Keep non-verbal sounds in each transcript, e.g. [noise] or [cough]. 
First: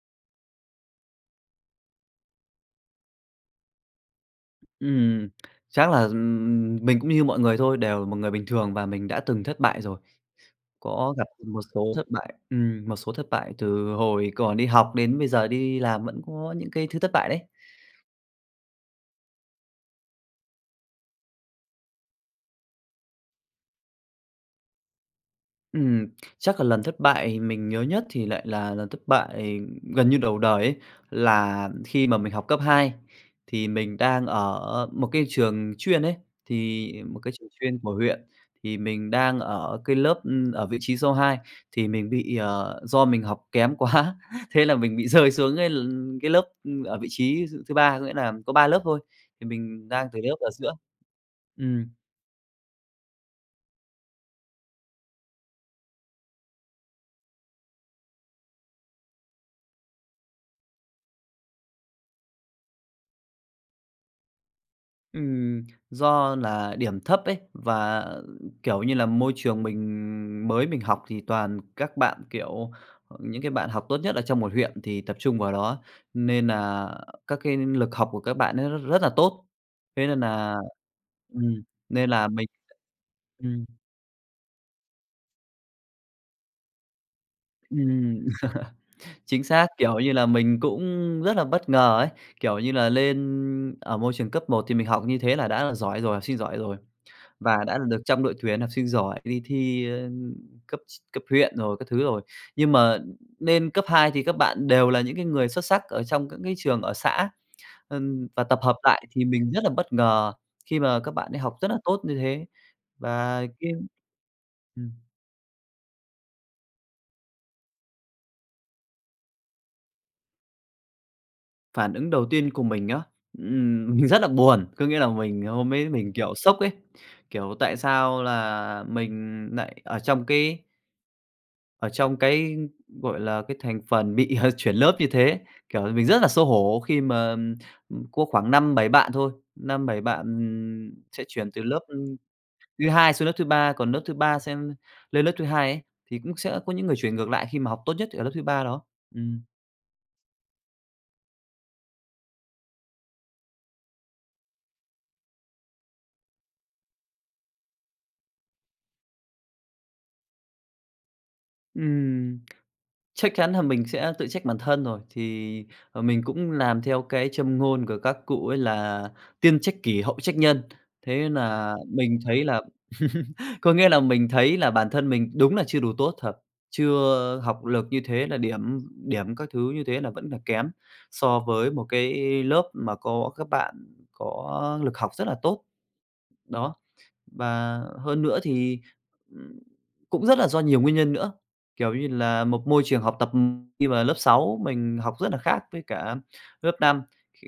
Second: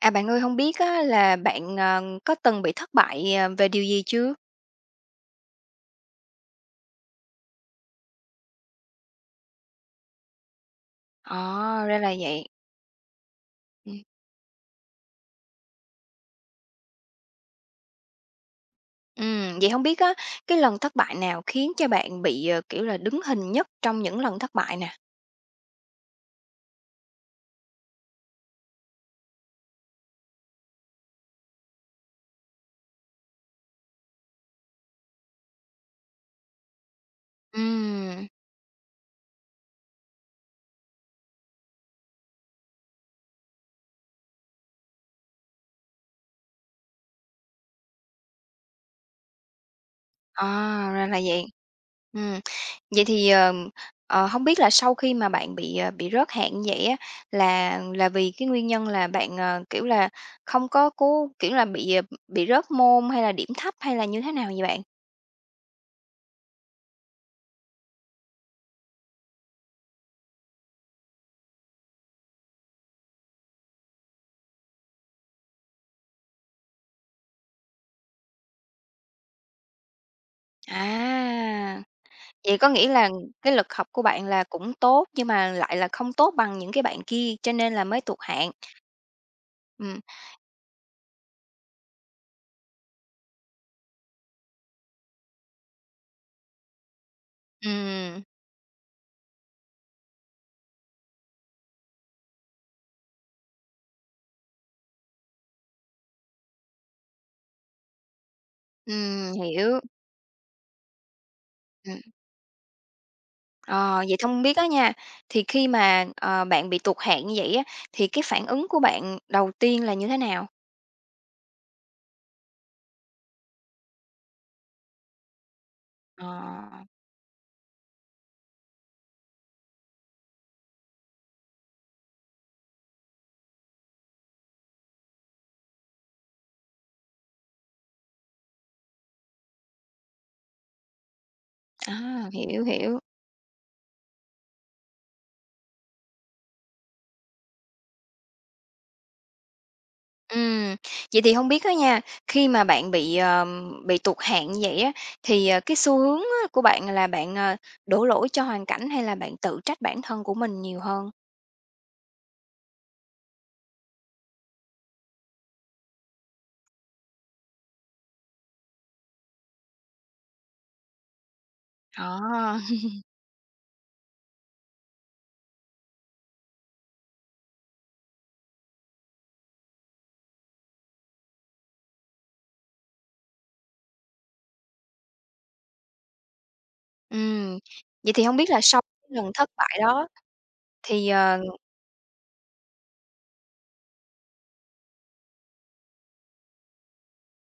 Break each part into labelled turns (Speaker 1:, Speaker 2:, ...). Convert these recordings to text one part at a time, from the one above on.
Speaker 1: À, bạn ơi, không biết á là bạn, có từng bị thất bại, về điều gì chưa?
Speaker 2: Ừm, chắc là, mình cũng như mọi người thôi, đều là một người bình thường và mình đã từng thất bại rồi. Có gặp một
Speaker 1: À,
Speaker 2: số
Speaker 1: ra
Speaker 2: thất
Speaker 1: là
Speaker 2: bại
Speaker 1: vậy.
Speaker 2: một số thất bại từ
Speaker 1: Ừm,
Speaker 2: hồi còn đi học đến bây giờ đi làm vẫn có những cái thứ thất bại đấy.
Speaker 1: vậy không biết á, cái lần thất bại nào khiến cho bạn bị, kiểu là, đứng hình nhất trong những lần thất bại nè?
Speaker 2: Ừm, chắc là lần thất bại mình nhớ nhất thì lại là lần thất bại gần như đầu đời ấy, là khi mà mình học cấp hai. Thì mình đang ở một cái trường chuyên ấy, thì một cái trường chuyên của huyện,
Speaker 1: Ừm,
Speaker 2: thì mình đang ở cái lớp, ở vị trí số 2 thì mình bị, do mình học kém quá, [laughs] thế là mình bị rơi xuống cái cái lớp, ở vị trí thứ ba, có nghĩa là có 3 lớp thôi, thì mình đang từ lớp
Speaker 1: à,
Speaker 2: ở giữa.
Speaker 1: ra là vậy. Ừm, vậy thì, hông biết là sau khi mà bạn bị, bị rớt hạng như vậy á, là vì cái nguyên nhân là bạn, kiểu là, không có cố kiểu là, bị, bị rớt môn hay là điểm thấp hay là như thế nào vậy bạn?
Speaker 2: Ừm, do là điểm thấp ấy, và kiểu như là, môi trường mình mới mình học thì toàn các bạn, kiểu, những cái bạn học tốt nhất ở trong một huyện thì tập trung vào đó, nên là các cái lực học của các bạn ấy rất rất là tốt. Thế ừm,
Speaker 1: À!
Speaker 2: nên là mình
Speaker 1: Vậy có nghĩa là cái
Speaker 2: ừm,
Speaker 1: lực học của bạn là cũng tốt, nhưng mà lại là không tốt bằng những cái bạn kia, cho nên là mới tụt
Speaker 2: ừm.
Speaker 1: hạng.
Speaker 2: [laughs] Chính xác, kiểu
Speaker 1: Ừm,
Speaker 2: như là, mình cũng rất là bất ngờ ấy, kiểu như là, lên ở môi trường cấp một thì mình học như thế là đã là giỏi rồi, học sinh giỏi rồi, và đã là được
Speaker 1: ừm,
Speaker 2: trong đội tuyển học sinh giỏi đi thi, cấp cấp huyện rồi các thứ rồi. Nhưng mà lên cấp 2 thì các bạn đều là những cái người xuất sắc ở trong các cái trường ở xã, và tập hợp lại thì mình rất là
Speaker 1: hiểu,
Speaker 2: bất ngờ khi mà các bạn ấy học rất là tốt
Speaker 1: ừm.
Speaker 2: như thế. Và cái
Speaker 1: Ờ, vậy không biết á nha, thì khi mà, bạn bị tụt hạng như vậy á, thì cái phản ứng của bạn đầu tiên là như thế nào?
Speaker 2: Phản ứng đầu tiên của mình á, mình rất là buồn, có nghĩa là mình hôm ấy mình, kiểu, sốc ấy,
Speaker 1: Ờ,
Speaker 2: kiểu, tại sao là mình nại ở trong cái, gọi là, cái thành phần bị, [laughs] chuyển lớp như thế. Kiểu, mình rất là xấu hổ khi mà, có khoảng 5 7 bạn thôi, sẽ chuyển từ lớp
Speaker 1: à, hiểu,
Speaker 2: thứ
Speaker 1: hiểu.
Speaker 2: hai xuống lớp thứ ba, còn lớp thứ ba sẽ lên lớp thứ hai ấy, thì cũng sẽ có những người chuyển ngược lại khi mà học tốt nhất ở lớp thứ ba đó. Ừm.
Speaker 1: Ừm, vậy thì không biết đó nha, khi mà bạn bị tụt hạng như vậy á, thì, cái xu hướng á của bạn là bạn, đổ lỗi cho hoàn cảnh hay là bạn tự trách bản thân của mình nhiều hơn?
Speaker 2: Ừm, chắc chắn là mình sẽ tự trách bản thân rồi, thì, mình cũng làm theo cái châm ngôn của các cụ ấy là "Tiên trách kỷ, hậu trách nhân." Thế là mình
Speaker 1: Ờ,
Speaker 2: thấy là
Speaker 1: [laughs]
Speaker 2: [laughs] có nghĩa là mình thấy là bản thân mình đúng là chưa đủ tốt thật, chưa học lực như thế là điểm điểm các thứ như thế là vẫn là kém so với một cái lớp mà có các bạn có lực học rất là tốt, đó.
Speaker 1: ừm,
Speaker 2: Và
Speaker 1: vậy
Speaker 2: hơn
Speaker 1: thì không
Speaker 2: nữa
Speaker 1: biết là
Speaker 2: thì,
Speaker 1: sau cái lần thất
Speaker 2: ừm,
Speaker 1: bại đó
Speaker 2: cũng rất là do nhiều nguyên
Speaker 1: thì,
Speaker 2: nhân nữa, kiểu như là, một môi trường học tập, khi mà lớp 6 mình học rất là khác với cả lớp năm,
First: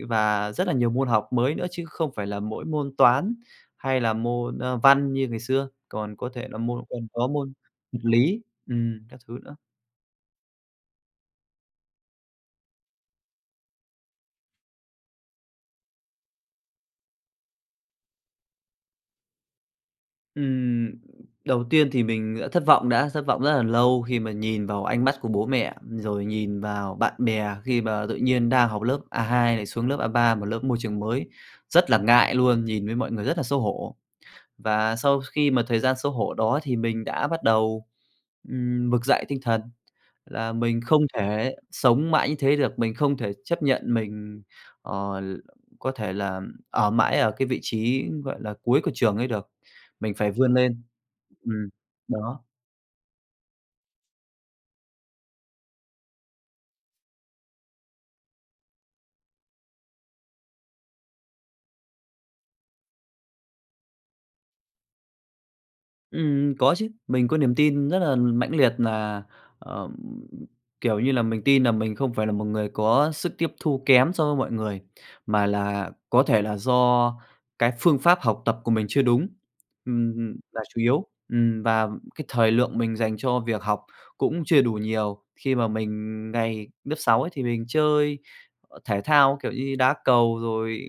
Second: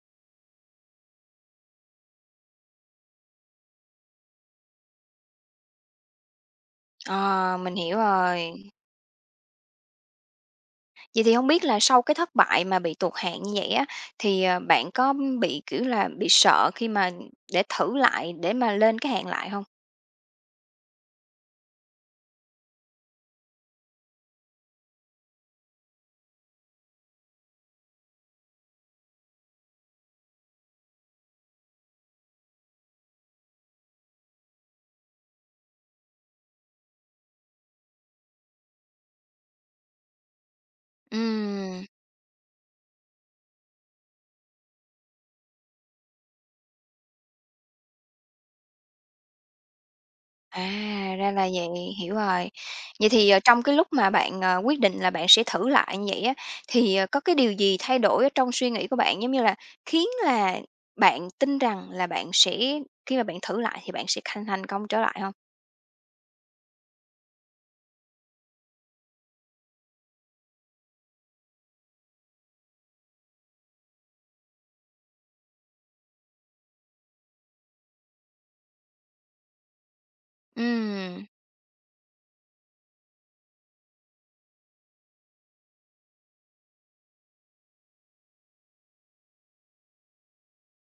Speaker 2: và rất là nhiều môn học mới nữa chứ không phải là mỗi môn toán hay là môn, văn như ngày xưa, còn có thể là môn còn có môn
Speaker 1: ờ, mình hiểu
Speaker 2: vật lý,
Speaker 1: rồi.
Speaker 2: các thứ nữa.
Speaker 1: Vậy thì không biết là sau cái thất bại mà bị tụt hạng như vậy á, thì, bạn có bị, kiểu là, bị sợ khi mà để thử lại để mà lên cái hạng lại không?
Speaker 2: Ừm, đầu tiên thì mình thất vọng rất là lâu khi mà nhìn vào ánh mắt của bố mẹ, rồi nhìn vào bạn bè khi mà tự nhiên đang học lớp A2 lại xuống lớp A3, một lớp môi trường mới, rất là ngại luôn, nhìn với mọi người rất là xấu hổ. Và sau khi mà thời gian xấu hổ đó thì mình đã bắt đầu, vực dậy tinh thần. Là mình không thể
Speaker 1: Ừm.
Speaker 2: sống mãi như thế được, mình không thể chấp nhận mình, ờ, có thể là ở mãi ở cái vị trí, gọi là, cuối của trường ấy được, mình phải vươn lên.
Speaker 1: À, ra là
Speaker 2: Ừm,
Speaker 1: vậy, hiểu
Speaker 2: đó.
Speaker 1: rồi. Vậy thì, trong cái lúc mà bạn, quyết định là bạn sẽ thử lại như vậy á, thì, có cái điều gì thay đổi ở trong suy nghĩ của bạn, giống như là, khiến là bạn tin rằng là bạn sẽ khi mà bạn thử lại thì bạn sẽ thành thành công trở lại không?
Speaker 2: Có chứ, mình có niềm tin rất là mãnh liệt là, ờ, kiểu như là, mình tin là mình không phải là một người có sức tiếp thu kém so với mọi người, mà là có thể là do cái phương pháp học tập của mình chưa đúng, là chủ yếu.
Speaker 1: Ừm.
Speaker 2: Và cái thời lượng mình dành cho việc học cũng chưa đủ nhiều. Khi mà mình ngày lớp 6 ấy thì mình chơi, thể thao, kiểu như, đá cầu rồi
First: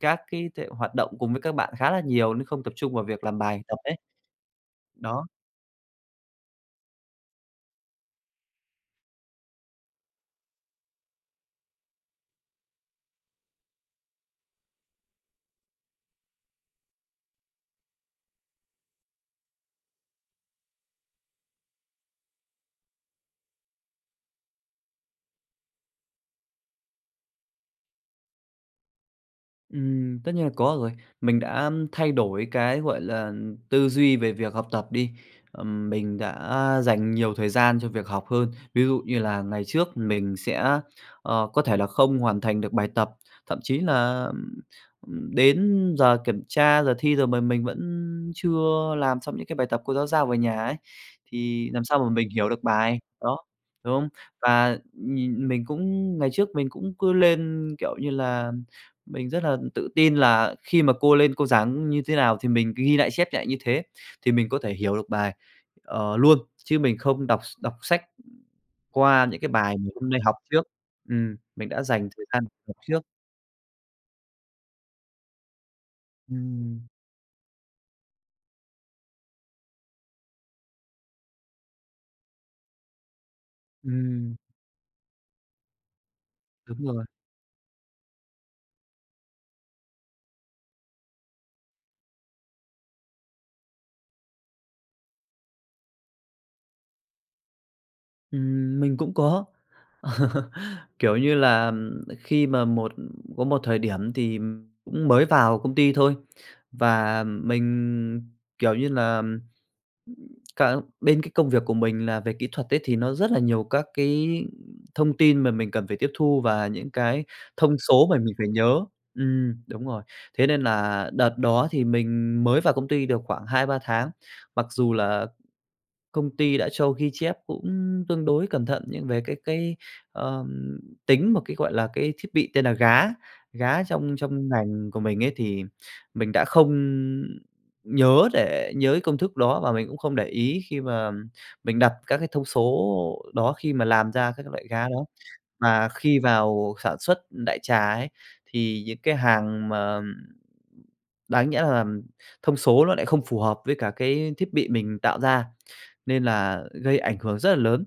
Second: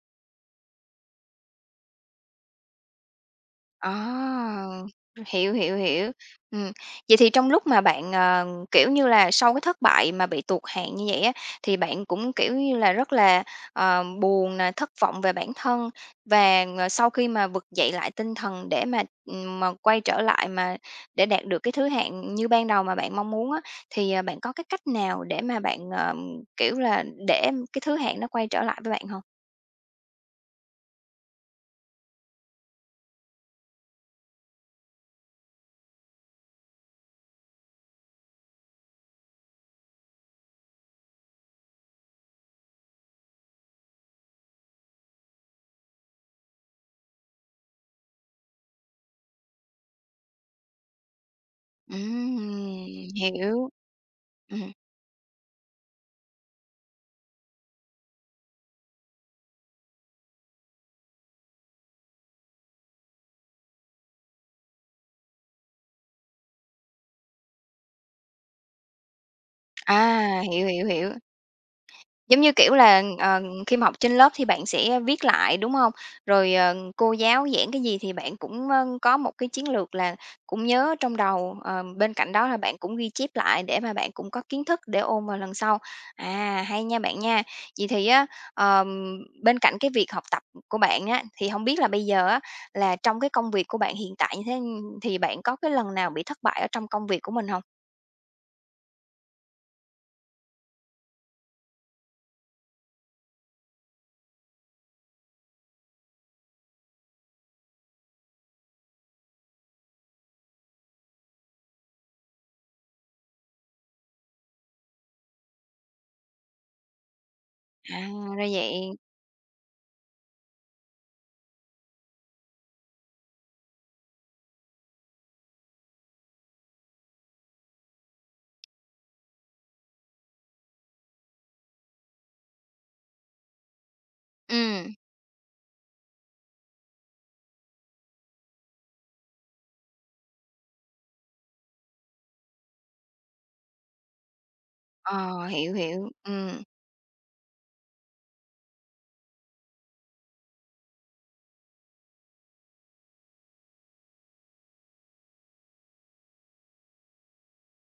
Speaker 2: các cái thể hoạt động cùng với các bạn khá là nhiều, nên không tập trung vào việc làm bài tập ấy,
Speaker 1: À,
Speaker 2: đó.
Speaker 1: hiểu, hiểu, hiểu. Ừm, vậy thì trong lúc mà bạn, kiểu như là, sau cái thất bại mà bị tụt hạng như vậy á, thì bạn cũng, kiểu như là, rất là, buồn nè, thất vọng về bản thân và, sau khi mà vực dậy lại tinh thần để mà quay trở lại mà để đạt được cái thứ hạng như ban đầu mà bạn mong muốn á, thì, bạn có cái cách nào để mà bạn, kiểu là, để cái thứ hạng nó quay trở lại với bạn không?
Speaker 2: Tất nhiên là có rồi. Mình đã thay đổi cái, gọi là, tư duy về việc học tập đi. Mình đã dành nhiều thời gian cho việc học hơn. Ví dụ như là ngày trước mình sẽ, có thể là không hoàn thành được bài tập, thậm chí là, đến giờ kiểm tra, giờ thi rồi mà mình vẫn chưa làm xong những cái bài tập cô giáo giao về nhà ấy, thì làm sao mà mình hiểu được bài,
Speaker 1: Ừm,
Speaker 2: đó,
Speaker 1: hiểu.
Speaker 2: đúng không?
Speaker 1: Ừm,
Speaker 2: Và nhìn mình cũng ngày trước mình cũng cứ lên, kiểu như là mình rất là tự tin là khi mà cô lên cô giảng như thế nào thì mình cứ ghi lại, chép lại như thế thì mình có thể hiểu được bài, luôn, chứ mình không đọc sách qua những cái bài mình hôm nay học
Speaker 1: à,
Speaker 2: trước.
Speaker 1: hiểu, hiểu, hiểu.
Speaker 2: Mình đã dành thời
Speaker 1: Giống
Speaker 2: gian
Speaker 1: như, kiểu
Speaker 2: học trước.
Speaker 1: là, khi mà học trên lớp thì bạn sẽ viết lại, đúng không? Rồi,
Speaker 2: Ừm,
Speaker 1: cô giáo giảng cái gì thì bạn cũng, có một cái chiến lược là cũng nhớ trong đầu, bên cạnh đó là bạn cũng ghi chép lại để mà bạn cũng
Speaker 2: ừm,
Speaker 1: có kiến thức để ôn vào lần sau. À,
Speaker 2: đúng
Speaker 1: hay nha
Speaker 2: rồi.
Speaker 1: bạn nha. Vậy thì á, ờm, bên cạnh cái việc học tập của bạn á, thì không biết là bây giờ á, là trong cái công việc của bạn hiện tại như thế thì bạn có cái lần nào bị thất bại ở trong công việc của mình không?
Speaker 2: Mình cũng có. [laughs] Kiểu như là, khi mà có một thời điểm thì cũng mới vào công ty thôi, và mình, kiểu như là cả bên cái công việc của mình là về kỹ thuật ấy, thì nó rất là nhiều các cái thông tin mà mình cần phải tiếp thu và những cái thông
Speaker 1: À,
Speaker 2: số mà mình
Speaker 1: ra
Speaker 2: phải
Speaker 1: vậy.
Speaker 2: nhớ. Đúng rồi. Thế nên là đợt đó thì mình mới vào công ty được khoảng 2-3 tháng, mặc dù là công ty đã cho ghi chép cũng tương đối cẩn thận, nhưng về cái, ờm, tính một cái, gọi là, cái thiết bị tên là gá. Gá trong trong
Speaker 1: Ừm,
Speaker 2: ngành của mình ấy thì mình đã không nhớ để nhớ cái công thức đó, và mình cũng không để ý khi mà mình đặt các cái thông số đó khi mà làm ra các loại gá đó.
Speaker 1: ờ, hiểu,
Speaker 2: Mà
Speaker 1: hiểu,
Speaker 2: khi vào sản xuất đại trà ấy, thì những cái hàng mà đáng nhẽ là thông số nó lại không phù hợp với cả cái thiết bị mình tạo ra. Nên là gây ảnh hưởng rất là lớn,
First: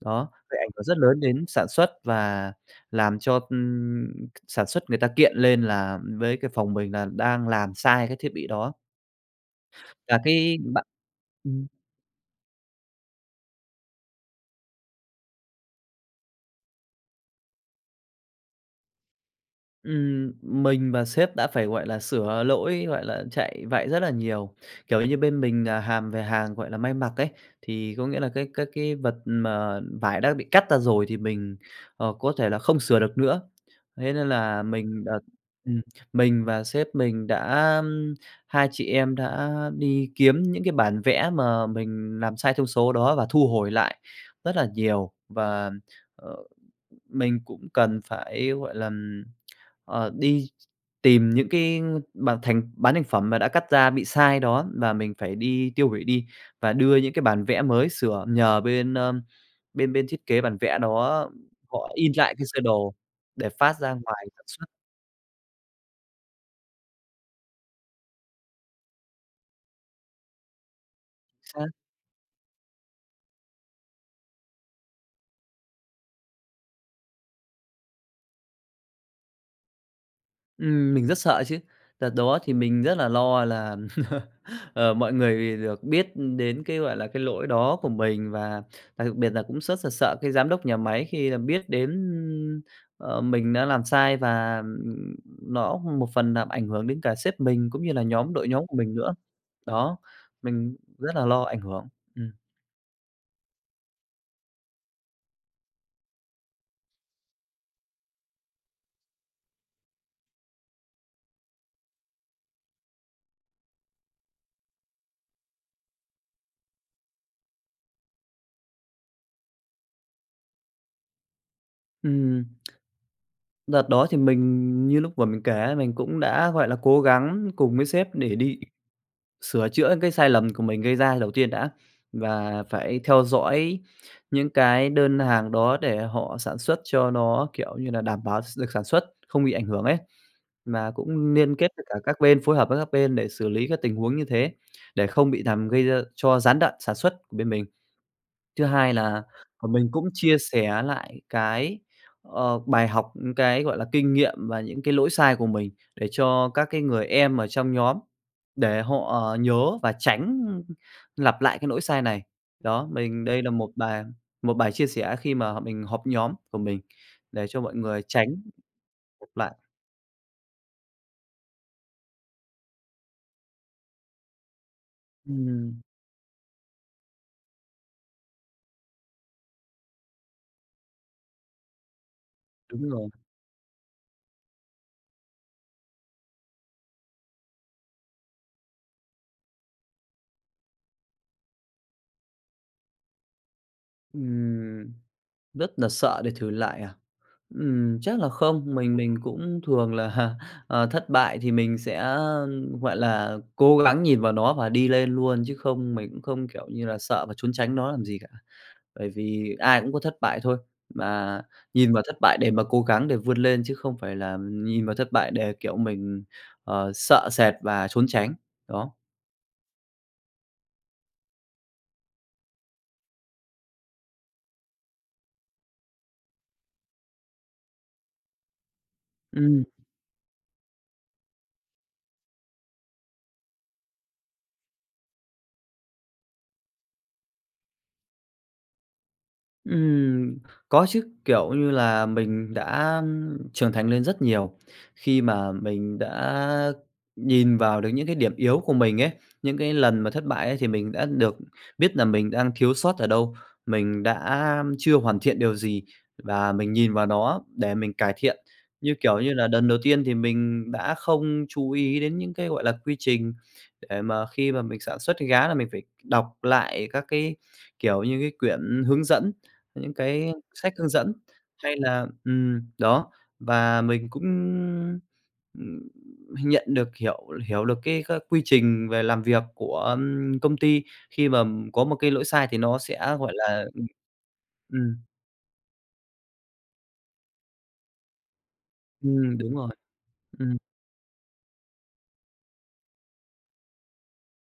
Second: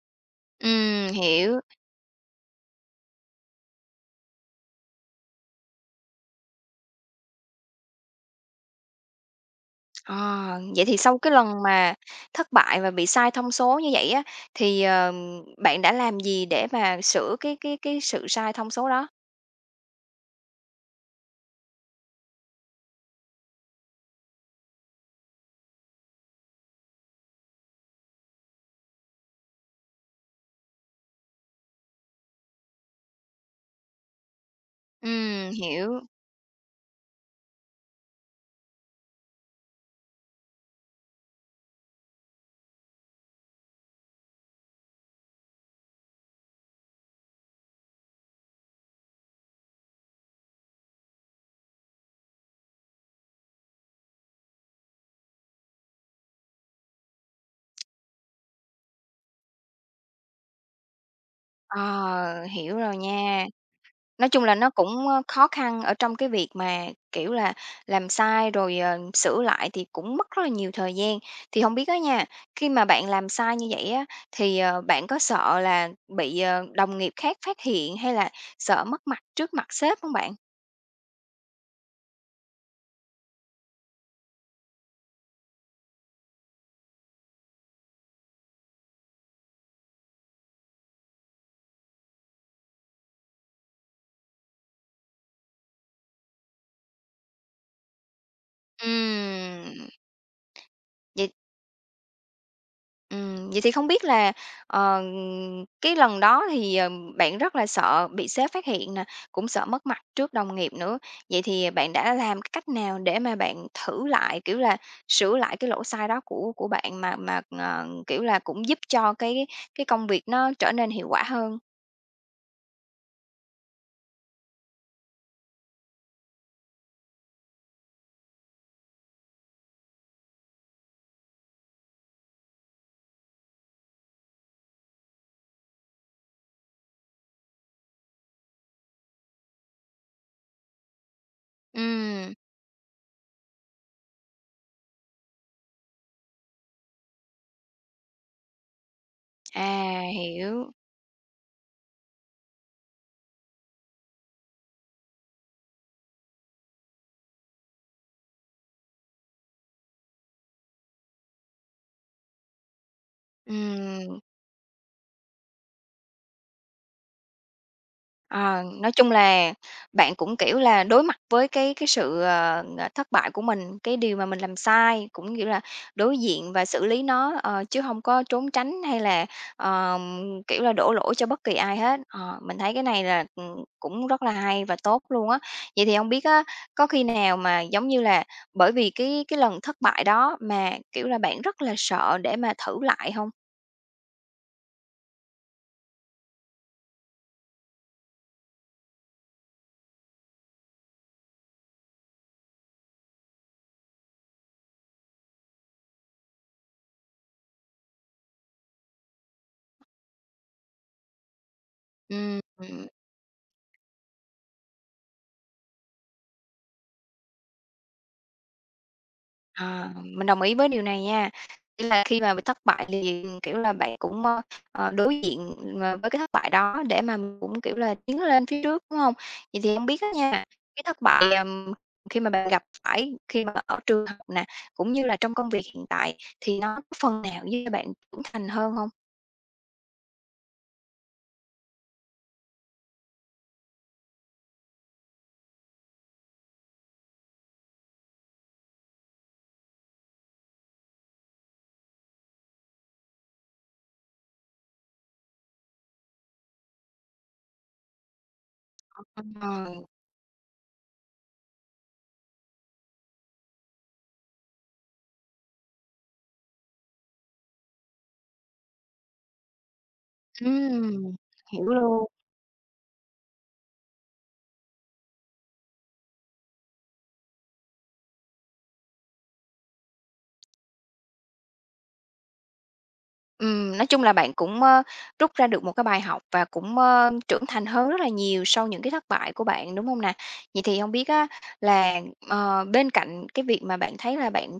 Speaker 2: đó, gây ảnh hưởng rất lớn đến
Speaker 1: Hiểu.
Speaker 2: sản xuất và làm cho, sản xuất người ta kiện lên là với cái phòng mình là đang làm sai cái thiết bị đó.
Speaker 1: Ờ,
Speaker 2: Và cái bạn
Speaker 1: vậy thì sau cái lần
Speaker 2: ừm.
Speaker 1: mà thất bại và bị sai thông số như vậy á, thì, bạn đã làm gì để mà sửa cái sự sai thông số đó?
Speaker 2: Mình và sếp đã phải, gọi là, sửa lỗi, gọi là, chạy vạy rất là nhiều. Kiểu như bên mình là hàm về hàng, gọi là, may mặc ấy, thì có nghĩa là cái vật mà vải đã bị cắt ra rồi thì mình, có thể là không sửa được nữa. Thế nên là mình đợt ừm,
Speaker 1: Hiểu.
Speaker 2: mình và sếp mình đã hai chị em đã đi kiếm những cái bản vẽ mà mình làm sai thông số đó và thu hồi lại rất là nhiều. Và, ờ mình cũng cần phải, gọi là, đi tìm những cái bản thành bán thành phẩm mà đã cắt ra bị sai đó, và mình phải đi tiêu hủy đi và đưa những cái bản vẽ mới sửa nhờ bên, bên thiết kế bản vẽ đó họ in lại
Speaker 1: Ờ,
Speaker 2: cái sơ
Speaker 1: hiểu
Speaker 2: đồ
Speaker 1: rồi nha.
Speaker 2: để phát ra ngoài
Speaker 1: Nói
Speaker 2: sản
Speaker 1: chung là
Speaker 2: xuất.
Speaker 1: nó cũng, khó khăn ở trong cái việc mà, kiểu là, làm sai rồi, sửa lại thì cũng mất rất là nhiều thời gian. Thì không biết á nha, khi mà bạn làm sai như vậy á, thì, bạn có sợ là bị, đồng nghiệp khác phát hiện hay là sợ mất mặt trước mặt sếp hông bạn?
Speaker 2: Mình rất sợ chứ. Đợt đó thì mình rất là lo là, [laughs] mọi người được biết đến cái, gọi là, cái lỗi đó của mình, và đặc biệt là cũng rất là sợ cái giám đốc nhà máy khi là biết đến, mình đã làm sai, và nó một phần làm ảnh hưởng đến cả sếp mình cũng như là nhóm đội nhóm của mình nữa.
Speaker 1: Ừm,
Speaker 2: Đó, mình rất là
Speaker 1: vậy
Speaker 2: lo ảnh hưởng. Ừm.
Speaker 1: Vậy thì không biết là, ờ, cái lần đó thì, bạn rất là sợ bị sếp phát hiện nè, cũng sợ mất mặt trước đồng nghiệp nữa. Vậy thì bạn đã làm cái cách nào để mà bạn thử lại, kiểu là, sửa lại cái lỗi sai đó của bạn mà kiểu là, cũng giúp cho cái công việc nó trở nên hiệu quả hơn?
Speaker 2: Ừm, đợt đó thì mình như lúc vừa mình kể, mình cũng đã, gọi là, cố gắng cùng với sếp để đi sửa chữa những cái sai lầm của mình gây ra đầu tiên đã, và phải theo dõi những cái đơn hàng đó để họ sản xuất cho nó, kiểu như là, đảm bảo được sản xuất, không bị ảnh hưởng ấy. Mà cũng liên kết với cả các
Speaker 1: Ừm,
Speaker 2: bên, phối hợp với các bên để xử lý các tình huống như thế, để không bị làm gây ra cho gián đoạn sản xuất của bên mình. Thứ hai là, mình
Speaker 1: à,
Speaker 2: cũng chia
Speaker 1: hiểu.
Speaker 2: sẻ lại cái, bài học, những cái, gọi là, kinh nghiệm và những cái lỗi sai của mình để cho các cái người em ở trong nhóm để họ nhớ và tránh lặp lại cái lỗi sai này. Đó, mình đây là
Speaker 1: Ừm.
Speaker 2: một bài chia sẻ khi mà mình họp nhóm của mình để cho mọi người tránh
Speaker 1: Ờ, nói chung
Speaker 2: lặp
Speaker 1: là
Speaker 2: lại.
Speaker 1: bạn cũng, kiểu là, đối mặt với cái sự, thất bại của mình, cái điều mà mình làm sai, cũng, kiểu là,
Speaker 2: Ừm,
Speaker 1: đối diện và xử lý nó, chứ không có trốn tránh hay là, ờm, kiểu là, đổ lỗi cho bất kỳ ai hết. Ờ, mình thấy cái
Speaker 2: đúng
Speaker 1: này
Speaker 2: rồi.
Speaker 1: là, cũng rất là hay và tốt luôn á. Vậy thì không biết á, có khi nào mà, giống như là, bởi vì cái lần thất bại đó mà, kiểu là, bạn rất là sợ để mà thử lại không?
Speaker 2: Ừm, rất là sợ để thử lại à? Chắc là không, mình cũng thường là, [laughs] thất bại thì mình sẽ, gọi là, cố gắng nhìn vào nó và đi lên luôn, chứ không mình cũng không, kiểu như là, sợ và trốn tránh nó làm gì cả. Bởi vì ai cũng có thất bại thôi, mà nhìn vào thất bại để mà cố
Speaker 1: Ừm.
Speaker 2: gắng để vươn lên chứ không phải là nhìn vào thất bại để, kiểu, mình, sợ sệt và trốn tránh, đó.
Speaker 1: À, mình đồng ý với điều này nha. Nghĩa là khi mà bị thất bại thì, kiểu là, bạn cũng, đối diện, với cái thất bại đó để mà mình cũng, kiểu là, tiến lên phía trước, đúng không? Vậy
Speaker 2: Ừm.
Speaker 1: thì hông biết á nha, cái thất bại, khi mà bạn gặp phải khi mà ở trường học nè, cũng như là trong công việc hiện tại thì nó có phần nào giúp cho bạn trưởng thành hơn không?
Speaker 2: Ừm, có chứ, kiểu như là, mình đã trưởng thành lên rất nhiều khi mà mình đã nhìn vào được những cái điểm yếu của mình ấy. Những cái lần mà thất bại ấy thì mình đã được biết là mình đang thiếu sót ở đâu, mình đã chưa hoàn thiện điều gì, và mình nhìn vào nó để mình cải thiện. Như kiểu như là,
Speaker 1: Ờ,
Speaker 2: lần đầu tiên thì mình đã không chú ý đến những cái, gọi là, quy trình để mà khi mà mình sản xuất cái gá là mình phải đọc lại các cái, kiểu như, cái quyển hướng dẫn, những cái sách hướng dẫn
Speaker 1: ừm, hiểu
Speaker 2: hay là
Speaker 1: luôn.
Speaker 2: đó, và mình cũng, ừm, nhận được hiểu hiểu được cái các quy trình về làm việc của, công ty. Khi mà có một cái lỗi sai thì nó sẽ, gọi là
Speaker 1: Nói chung là bạn cũng,
Speaker 2: ừm,
Speaker 1: rút ra được một cái bài học và cũng, trưởng thành hơn rất là nhiều sau những cái thất bại của
Speaker 2: đúng rồi,
Speaker 1: bạn, đúng không nè? Vậy
Speaker 2: ừm.
Speaker 1: thì không biết á là, bên cạnh cái việc mà bạn thấy là bạn